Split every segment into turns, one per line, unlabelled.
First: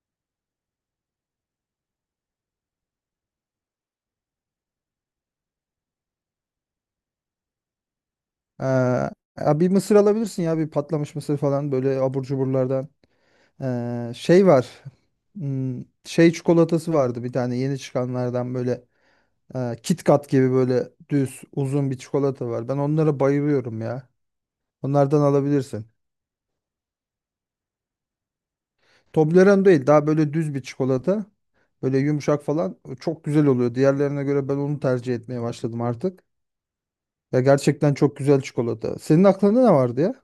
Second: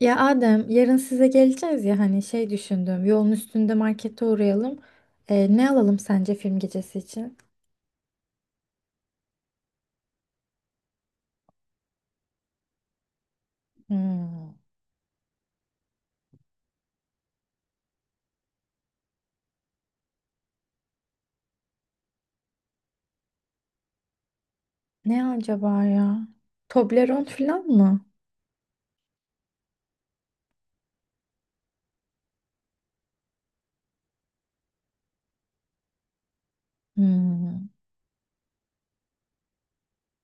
Ya Adem, yarın size geleceğiz ya düşündüm. Yolun üstünde markete uğrayalım. Ne alalım sence film gecesi için?
Ee, ya bir mısır alabilirsin ya bir patlamış mısır falan böyle abur cuburlardan. Şey
Hmm.
var. Şey çikolatası vardı bir tane yeni çıkanlardan böyle Kit Kat gibi böyle düz uzun bir çikolata var. Ben onlara bayılıyorum ya. Onlardan
Ne acaba
alabilirsin.
ya? Toblerone falan mı?
Toblerone değil, daha böyle düz bir çikolata. Böyle yumuşak falan, çok güzel oluyor. Diğerlerine göre ben onu tercih etmeye başladım artık. Ya
Hmm.
gerçekten çok güzel çikolata. Senin aklında ne vardı ya?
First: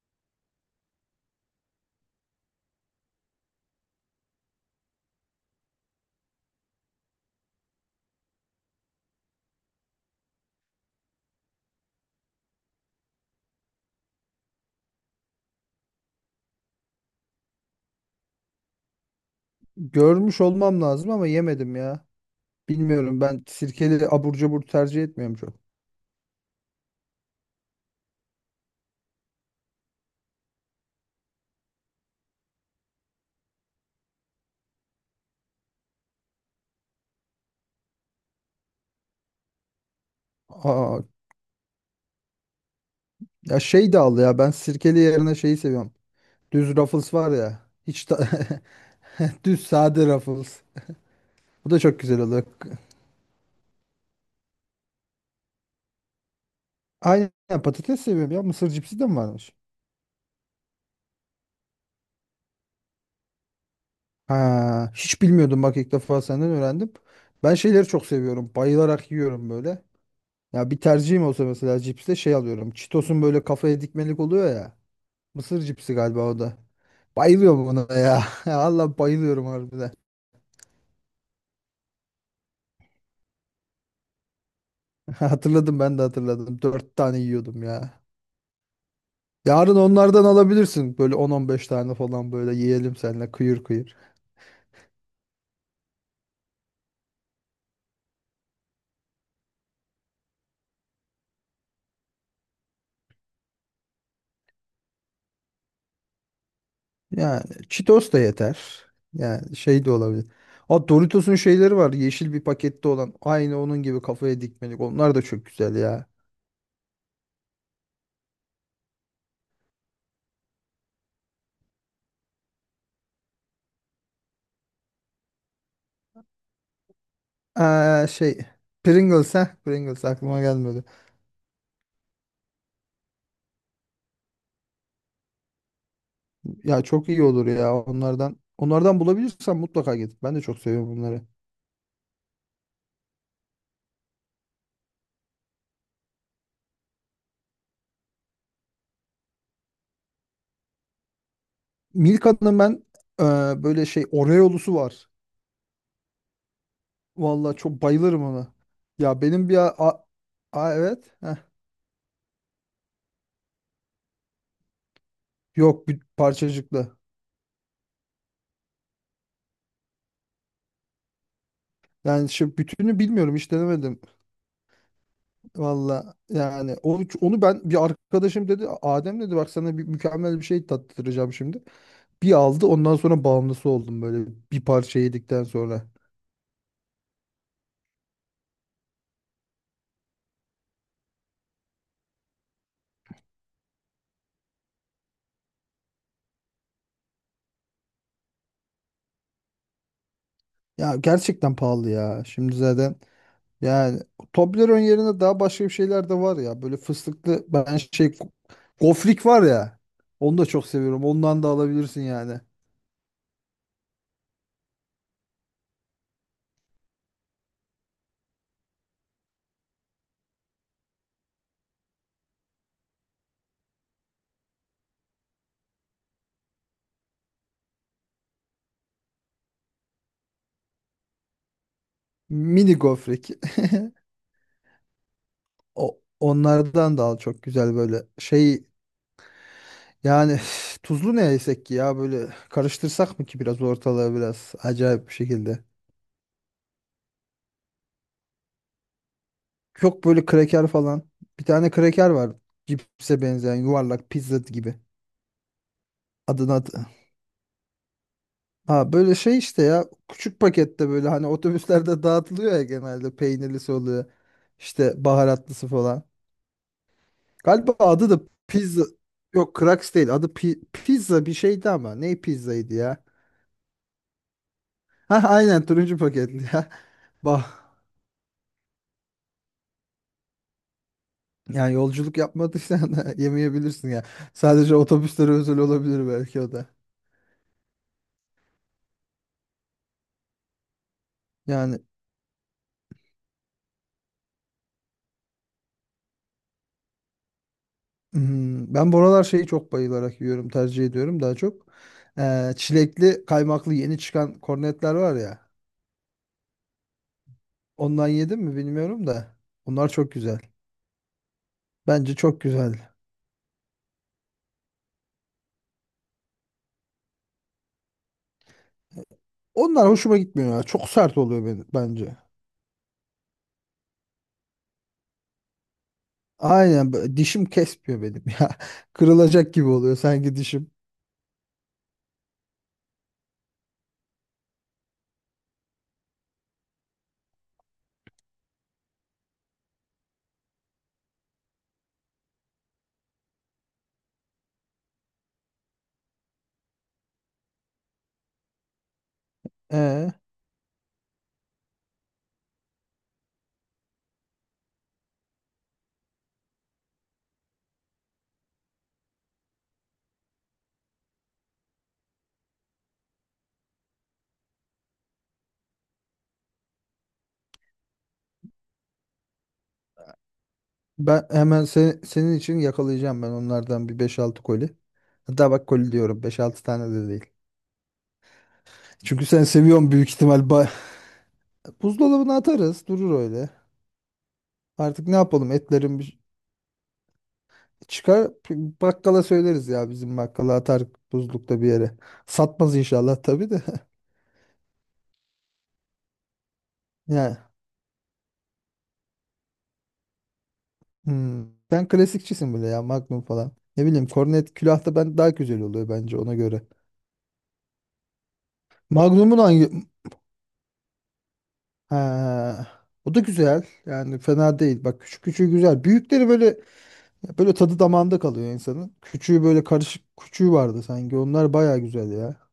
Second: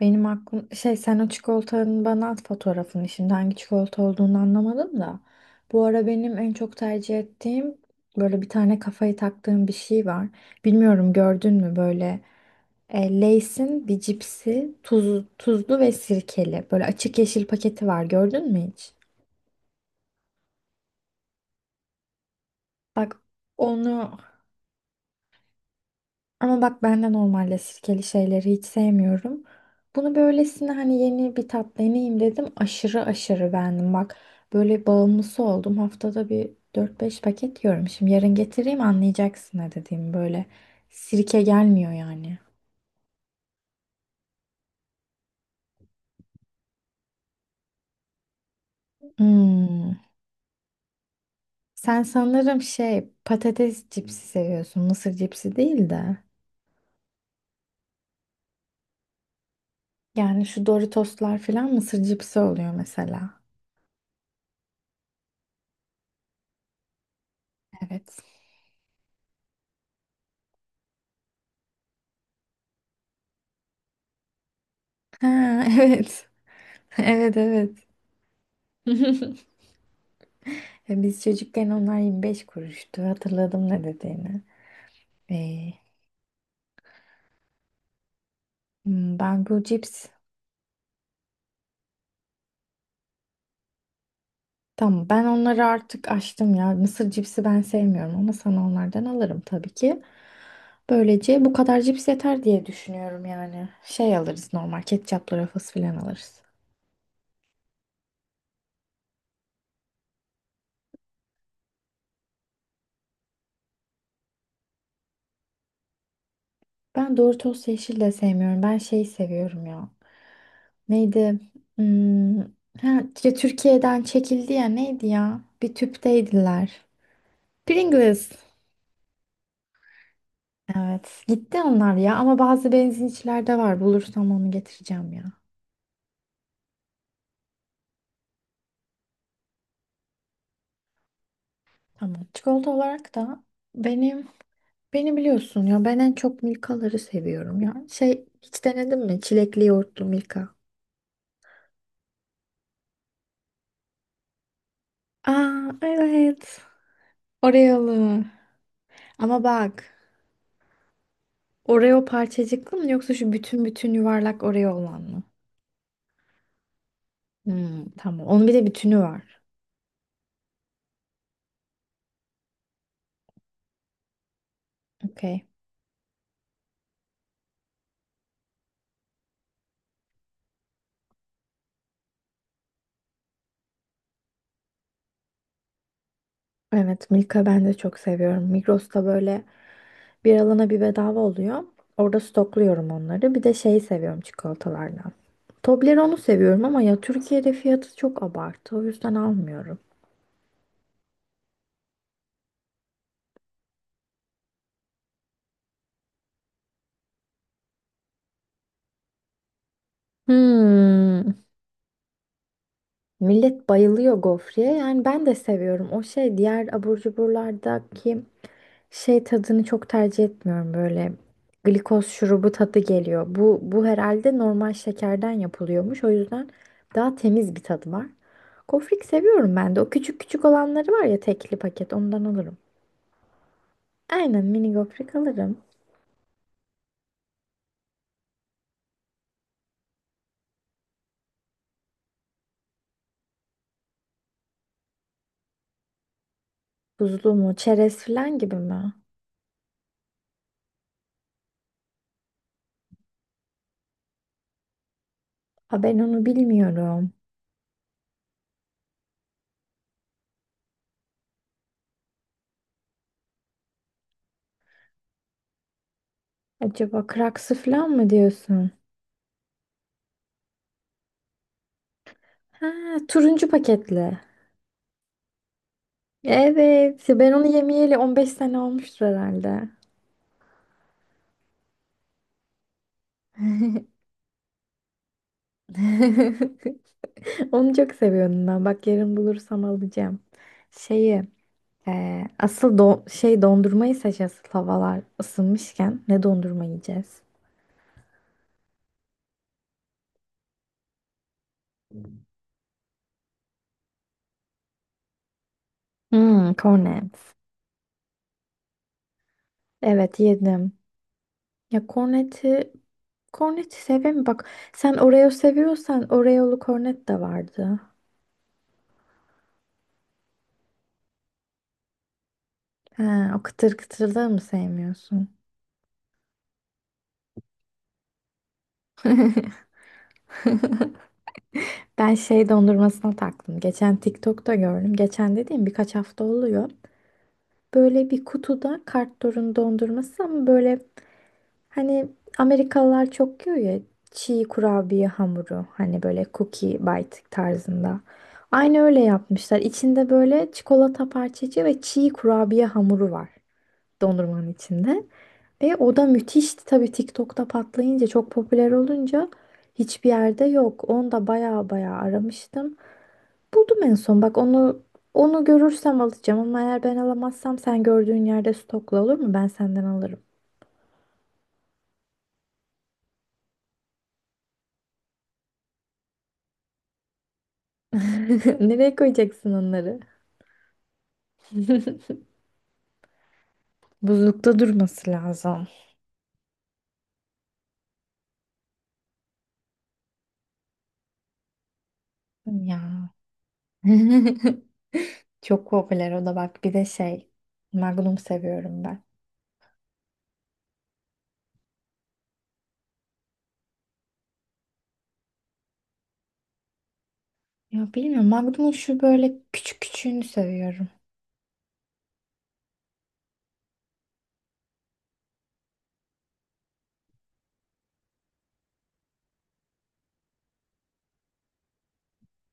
Benim aklım şey, sen o çikolatanın bana at fotoğrafını, şimdi hangi çikolata olduğunu anlamadım da. Bu ara benim en çok tercih ettiğim böyle bir tane kafayı taktığım bir şey var. Bilmiyorum gördün mü böyle Lay's'in bir cipsi, tuzlu ve sirkeli, böyle açık yeşil paketi var, gördün mü hiç?
Görmüş olmam lazım ama yemedim ya.
Bak
Bilmiyorum, ben sirkeli
onu.
abur cubur tercih etmiyorum çok.
Ama bak, ben de normalde sirkeli şeyleri hiç sevmiyorum. Bunu böylesine, hani yeni bir tat deneyeyim dedim. Aşırı aşırı beğendim. Bak böyle bağımlısı oldum. Haftada bir dört beş paket yiyorum. Şimdi yarın getireyim, anlayacaksın ne dediğim böyle.
Aa,
Sirke gelmiyor yani.
ya şey de al ya, ben sirkeli yerine şeyi seviyorum. Düz Ruffles var ya. Hiç ta- düz
Hmm.
sade Ruffles. Bu da çok
Sen
güzel oluyor.
sanırım şey, patates cipsi seviyorsun. Mısır cipsi değil de.
Aynen, patates seviyorum ya. Mısır cipsi de mi varmış?
Yani şu Doritoslar falan mısır cipsi oluyor mesela.
Ha, hiç bilmiyordum bak, ilk defa senden öğrendim. Ben şeyleri çok
Evet.
seviyorum. Bayılarak yiyorum böyle. Ya bir tercihim olsa mesela cipste şey alıyorum. Cheetos'un böyle kafaya dikmelik oluyor ya.
Ha,
Mısır cipsi galiba
evet.
o da.
Evet,
Bayılıyorum
evet.
buna ya. Allah, bayılıyorum harbiden.
Ya biz çocukken onlar 25 kuruştu. Hatırladım ne dediğini. Ee,
Hatırladım, ben de hatırladım. Dört tane yiyordum ya.
Ben bu
Yarın
cips...
onlardan alabilirsin. Böyle 10 15 tane falan böyle yiyelim seninle kıyır kıyır.
Tamam, ben onları artık açtım ya. Mısır cipsi ben sevmiyorum ama sana onlardan alırım tabii ki. Böylece bu kadar cips yeter diye düşünüyorum yani. Şey alırız, normal ketçaplı rafız falan alırız.
Yani Cheetos da yeter. Yani şey de olabilir. O Doritos'un şeyleri var. Yeşil bir pakette olan. Aynı onun gibi kafaya dikmelik. Onlar da çok güzel ya.
Ben Doritos yeşil de sevmiyorum. Ben şeyi seviyorum ya. Neydi? Hmm, ha, Ya Türkiye'den çekildi ya, neydi ya? Bir tüpteydiler.
Ee,
Pringles.
şey Pringles ha. Pringles aklıma gelmedi.
Evet. Gitti onlar ya ama bazı benzinçilerde var. Bulursam onu getireceğim ya.
Ya çok iyi olur ya onlardan. Onlardan bulabilirsem mutlaka git. Ben de çok seviyorum bunları.
Tamam. Çikolata olarak da benim, beni biliyorsun ya, ben en çok Milka'ları seviyorum ya. Şey hiç denedin mi? Çilekli yoğurtlu Milka.
Milka'nın ben e, böyle şey Oreo'lusu var.
Aa, evet.
Vallahi çok bayılırım
Oreo'lu.
ona. Ya
Ama
benim bir a,
bak,
a- a- evet. Heh.
Oreo parçacıklı mı yoksa şu bütün bütün yuvarlak Oreo olan mı?
Yok, bir parçacıklı.
Hmm, tamam. Onun bir de bütünü var.
Yani şimdi bütünü bilmiyorum, hiç denemedim.
Okey.
Valla yani onu ben, bir arkadaşım dedi, Adem dedi, bak sana bir mükemmel bir şey tattıracağım şimdi. Bir aldı, ondan sonra bağımlısı oldum böyle, bir parça yedikten sonra.
Evet, Milka ben de çok seviyorum. Migros'ta böyle bir alana bir bedava oluyor. Orada stokluyorum onları. Bir de şeyi seviyorum çikolatalardan. Toblerone'u seviyorum ama ya Türkiye'de fiyatı çok abartı. O yüzden almıyorum.
Ya gerçekten pahalı ya. Şimdi zaten, yani Toblerone yerine daha başka bir şeyler de var ya. Böyle fıstıklı, ben şey gofrik var ya. Onu da çok seviyorum. Ondan
Hmm.
da alabilirsin yani.
Millet bayılıyor gofreye. Yani ben de seviyorum. O şey, diğer abur cuburlardaki şey tadını çok tercih etmiyorum. Böyle glikoz şurubu tadı geliyor. Bu herhalde normal şekerden yapılıyormuş. O yüzden daha temiz bir tadı var. Gofrik seviyorum ben de. O küçük küçük olanları var ya, tekli paket, ondan alırım.
Mini gofrik.
Aynen mini gofret alırım.
O, onlardan da al, çok güzel böyle şey, yani tuzlu ne yesek ki ya, böyle karıştırsak mı ki biraz ortalığı, biraz acayip bir şekilde.
Buzlu mu? Çerez falan gibi mi?
Çok böyle kraker falan. Bir tane kraker var. Cipse benzeyen yuvarlak pizza gibi.
Ha, ben onu
Adını hat-
bilmiyorum.
ha böyle şey işte, ya küçük pakette böyle, hani otobüslerde dağıtılıyor ya, genelde peynirlisi oluyor. İşte baharatlısı falan.
Acaba kraksı
Galiba
falan mı
adı da
diyorsun?
pizza, yok Crax değil adı, pi- pizza bir şeydi, ama ne
Ha,
pizzaydı ya.
turuncu paketli.
Ha aynen, turuncu paketli ya.
Evet, ben onu
Bah,
yemeyeli 15 sene olmuştur herhalde.
yani yolculuk yapmadıysan da yemeyebilirsin ya. Sadece otobüslere özel olabilir belki o da.
Onu çok seviyorum ben. Bak yarın bulursam alacağım. Şeyi,
Yani
e, asıl don şey dondurmayı seç, asıl havalar ısınmışken ne dondurma yiyeceğiz?
hmm, ben buralar şeyi çok bayılarak yiyorum, tercih ediyorum daha çok. Çilekli kaymaklı yeni çıkan kornetler var ya.
Hmm, cornets.
Ondan yedim mi bilmiyorum da. Onlar çok
Evet,
güzel.
yedim. Ya
Bence çok
korneti,
güzel.
korneti seveyim mi? Bak sen Oreo seviyorsan Oreo'lu kornet de vardı.
Onlar hoşuma gitmiyor ya. Çok sert oluyor benim, bence.
He, o kıtır kıtırlığı mı sevmiyorsun?
Aynen, b- dişim kesmiyor benim ya. Kırılacak gibi oluyor sanki dişim.
Ben şey dondurmasına taktım. Geçen TikTok'ta gördüm. Geçen dediğim birkaç hafta oluyor. Böyle bir kutuda Kartdor'un dondurması, ama böyle hani Amerikalılar çok yiyor ya, çiğ kurabiye hamuru, hani böyle cookie bite tarzında. Aynı öyle yapmışlar. İçinde
Ee,
böyle çikolata parçacığı ve çiğ kurabiye hamuru var. Dondurmanın içinde. Ve o da müthişti tabii, TikTok'ta patlayınca, çok popüler olunca hiçbir yerde yok. Onu da baya baya aramıştım. Buldum en son. Bak onu, onu görürsem alacağım ama eğer ben alamazsam sen gördüğün yerde stokla, olur mu? Ben senden alırım.
Ben hemen se- senin için yakalayacağım, ben onlardan bir beş altı koli. Hatta bak, koli diyorum, beş altı tane de değil.
Nereye
Çünkü sen
koyacaksın
seviyorsun
onları?
büyük ihtimal. Ba- buzdolabına atarız, durur öyle.
Buzlukta
Artık
durması
ne yapalım,
lazım.
etlerim çıkar, bakkala söyleriz ya, bizim bakkala atar, buzlukta bir yere. Satmaz
Ya.
inşallah tabii de.
Çok popüler o da. Bak bir de şey,
Ya
Magnum seviyorum ben.
hmm. Sen klasikçisin böyle ya, Magnum falan. Ne bileyim, Kornet külahta ben daha güzel oluyor bence ona göre.
Ya bilmiyorum, Magnum'un şu böyle
Magnum'un hangi,
küçük küçüğünü seviyorum.
ha, o da güzel. Yani fena değil. Bak küçük küçüğü güzel. Büyükleri böyle, böyle tadı damağında kalıyor insanın. Küçüğü, böyle karışık küçüğü vardı sanki. Onlar baya güzel ya.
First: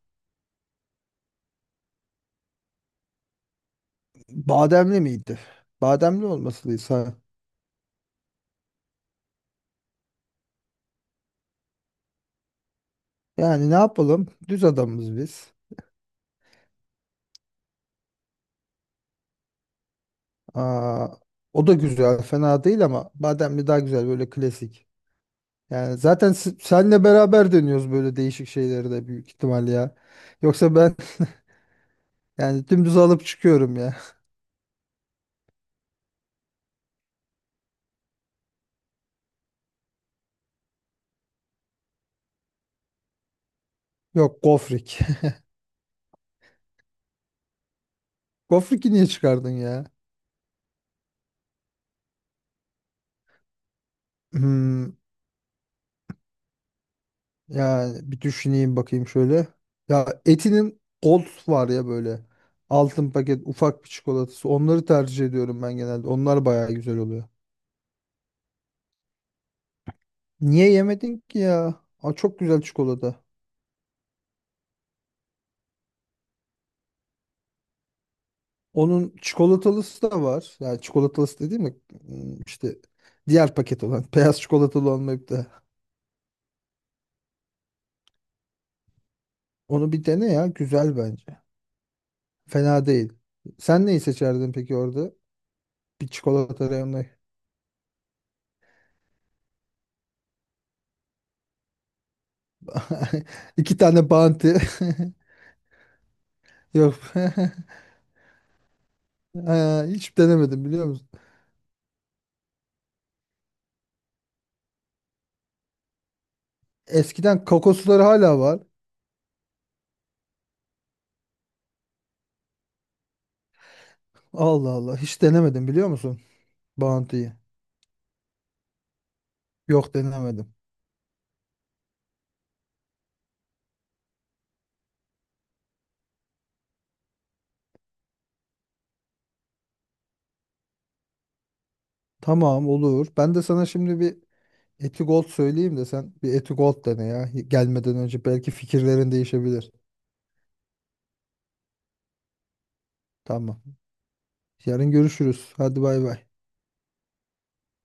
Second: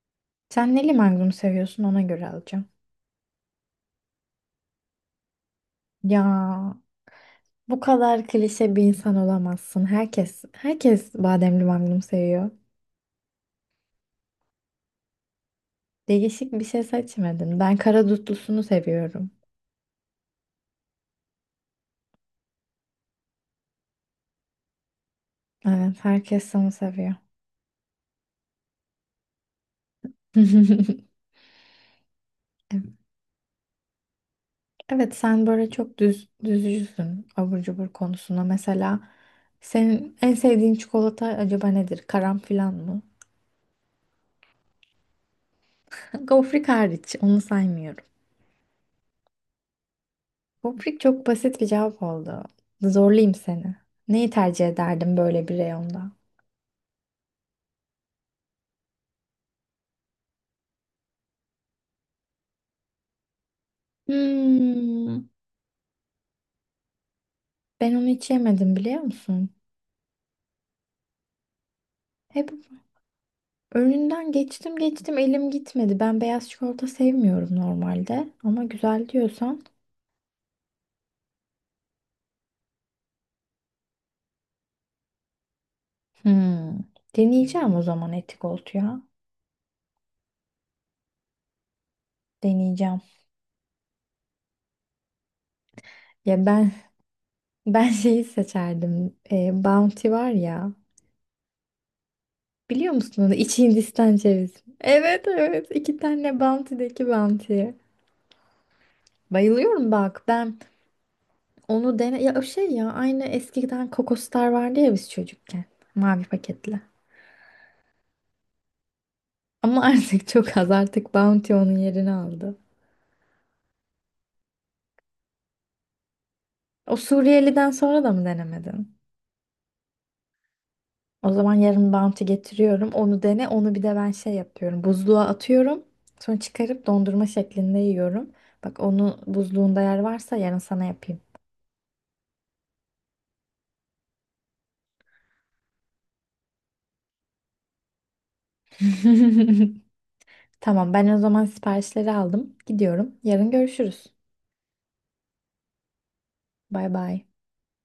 Sen neli magnum seviyorsun, ona göre alacağım.
Bademli miydi? Bademli
Ya
olmasıysa.
bu kadar klişe bir insan olamazsın. Herkes bademli magnum seviyor.
Yani ne yapalım? Düz adamız biz.
Değişik bir şey seçmedin. Ben kara dutlusunu seviyorum.
Aa, o da güzel, fena değil ama bademli daha güzel, böyle klasik.
Evet,
Yani zaten
herkes
s-
onu
senle
seviyor.
beraber dönüyoruz böyle değişik şeyleri de büyük ihtimal ya. Yoksa ben yani dümdüz alıp çıkıyorum ya.
Evet, sen böyle çok düz düzcüsün abur cubur konusunda. Mesela senin en sevdiğin çikolata acaba nedir? Karanfil mı?
Yok, gofrik.
Gofrik hariç, onu saymıyorum.
Gofrik'i niye çıkardın ya?
Poprik çok basit bir cevap oldu. Zorlayayım seni. Neyi tercih
Hmm,
ederdin böyle bir reyonda?
yani bir düşüneyim bakayım şöyle. Ya Eti'nin Gold var ya böyle. Altın paket ufak bir çikolatası. Onları
Hmm,
tercih ediyorum ben genelde. Onlar bayağı güzel oluyor.
ben onu hiç yemedim, biliyor musun?
Niye yemedin ki ya? Aa, çok
Hep
güzel çikolata.
önünden geçtim geçtim, elim gitmedi. Ben beyaz çikolata sevmiyorum normalde. Ama güzel
Onun
diyorsan.
çikolatalısı da var. Yani çikolatalısı dediğim mi? İşte diğer paket olan. Beyaz çikolatalı olmayıp da.
Hmm, deneyeceğim o zaman, etik ya.
Onu bir dene ya. Güzel bence. Fena
Deneyeceğim.
değil. Sen neyi seçerdin peki orada? Bir
Ya
çikolata
ben
reyonu.
ben şeyi seçerdim. Bounty var ya. Biliyor musun onu? İç
İki tane
Hindistan
Bounty.
cevizi. Evet, evet. İki tane
Yok.
Bounty'deki Bounty.
Ha,
Bayılıyorum
hiç
bak ben,
denemedim biliyor musun?
onu dene ya, o şey ya, aynı eskiden Kokostar vardı ya biz çocukken, mavi paketli.
Eskiden kokosları hala var.
Ama artık çok az, artık Bounty onun yerini aldı.
Allah Allah. Hiç denemedim biliyor musun?
O
Bounty'yi.
Suriyeli'den sonra da mı denemedin?
Yok, denemedim.
O zaman yarın Bounty getiriyorum, onu dene. Onu bir de ben şey yapıyorum, buzluğa atıyorum, sonra çıkarıp dondurma şeklinde yiyorum. Bak onu, buzluğunda yer varsa yarın sana yapayım.
Tamam, olur. Ben de sana şimdi bir Eti Gold söyleyeyim de sen bir Eti Gold dene ya. Gelmeden önce belki fikirlerin değişebilir.
Tamam, ben o zaman siparişleri aldım, gidiyorum, yarın
Tamam.
görüşürüz.
Yarın görüşürüz. Hadi bay bay.
Bay bay.